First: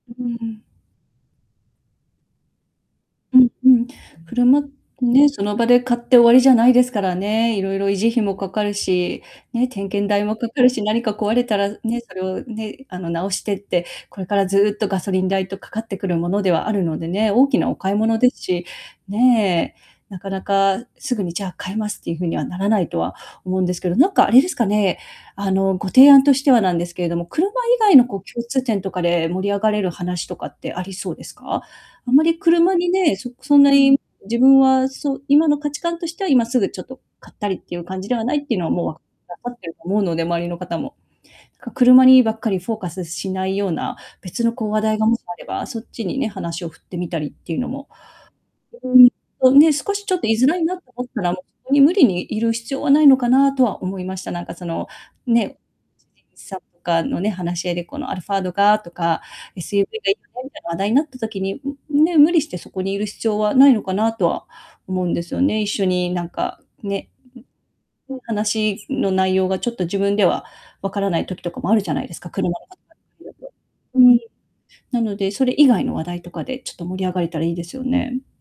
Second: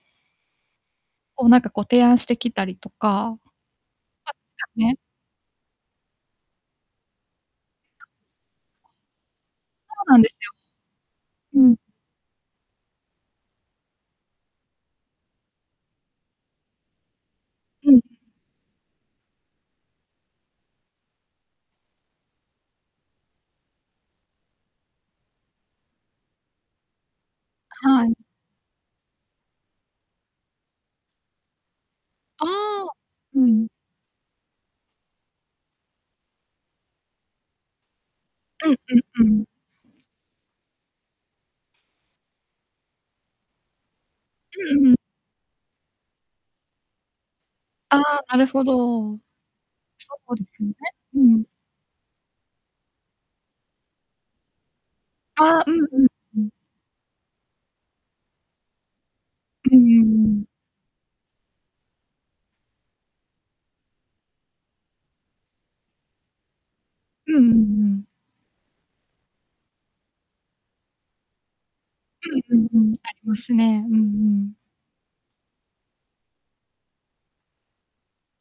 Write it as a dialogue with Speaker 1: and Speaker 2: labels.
Speaker 1: ううーん。
Speaker 2: こう、なんか、こう、提案してきたりと
Speaker 1: う
Speaker 2: か。
Speaker 1: ん
Speaker 2: ポ
Speaker 1: うん。
Speaker 2: ツ
Speaker 1: 車
Speaker 2: カね。
Speaker 1: ね、その場で買って終わりじゃないですからね。色々、維
Speaker 2: [unintelligible]
Speaker 1: 持
Speaker 2: そ
Speaker 1: 費もかかるし、ね、点検
Speaker 2: うなん
Speaker 1: 代
Speaker 2: です
Speaker 1: もか
Speaker 2: よ。
Speaker 1: かるし、何か壊れた
Speaker 2: う
Speaker 1: ら
Speaker 2: ん。
Speaker 1: ね、それを、ね、あの、直してって、これからずっとガソリン代と、かかってくるものではあるのでね、大きなお
Speaker 2: う
Speaker 1: 買い
Speaker 2: ん。
Speaker 1: 物ですし。ねえ、なかなか、すぐに「じゃあ、替えます」っていう風にはならないとは思うんですけど。なんか、あれですかね、あの、ご提案としてはなんですけれども、車以外
Speaker 2: は
Speaker 1: の、
Speaker 2: い。
Speaker 1: こう、共通点とかで盛り上がれる話とかってありそうですか？あまり
Speaker 2: あ
Speaker 1: 車
Speaker 2: あ、
Speaker 1: にね、そ
Speaker 2: う
Speaker 1: くそん
Speaker 2: ん。
Speaker 1: なに自分はそ今の価値観としては今すぐ、ちょっと買ったりっていう感じではないっていうの
Speaker 2: う
Speaker 1: は、
Speaker 2: ん
Speaker 1: もう分か
Speaker 2: うんう
Speaker 1: 分
Speaker 2: ん。
Speaker 1: かっていると思うので、周りの方も。か、車にばっかりフォーカスしないような別の、こう、話
Speaker 2: うんうん。
Speaker 1: 題がもしあれば、そっちにね、話を振ってみたりっていうのも。
Speaker 2: ああ、なるほど。
Speaker 1: ううーん。
Speaker 2: そ
Speaker 1: そう、ね、少し、ちょっと、い
Speaker 2: うで
Speaker 1: づら
Speaker 2: す
Speaker 1: い
Speaker 2: よね。
Speaker 1: なと思っ
Speaker 2: う
Speaker 1: たら、
Speaker 2: んう
Speaker 1: も
Speaker 2: ん。
Speaker 1: う、そこに無理にいる必要はないのかなとは思いました。なんか、その、
Speaker 2: あ
Speaker 1: ね、
Speaker 2: あ、うんうん。
Speaker 1: 知人
Speaker 2: うん。
Speaker 1: さんとかのね、話し合いで、このアルファードがとか、えす
Speaker 2: うん
Speaker 1: ゆーぶい
Speaker 2: う
Speaker 1: が今
Speaker 2: んう
Speaker 1: 流行
Speaker 2: ん。
Speaker 1: りだ話題になった時に、うんね、無理してそこにいる必要はないのかなとは思うんですよね。一緒になんか、ね、
Speaker 2: うんうんうん。
Speaker 1: うん、ね、話の内容が、ちょっと自分ではわからない時とかもあるじゃないですか、車
Speaker 2: う
Speaker 1: の
Speaker 2: んうんうん。ありますね。う
Speaker 1: [unintelligible]
Speaker 2: ん、うー
Speaker 1: うん。
Speaker 2: ん。
Speaker 1: なので、それ以外の話題とかでちょっと盛り上がれたらいいですよね。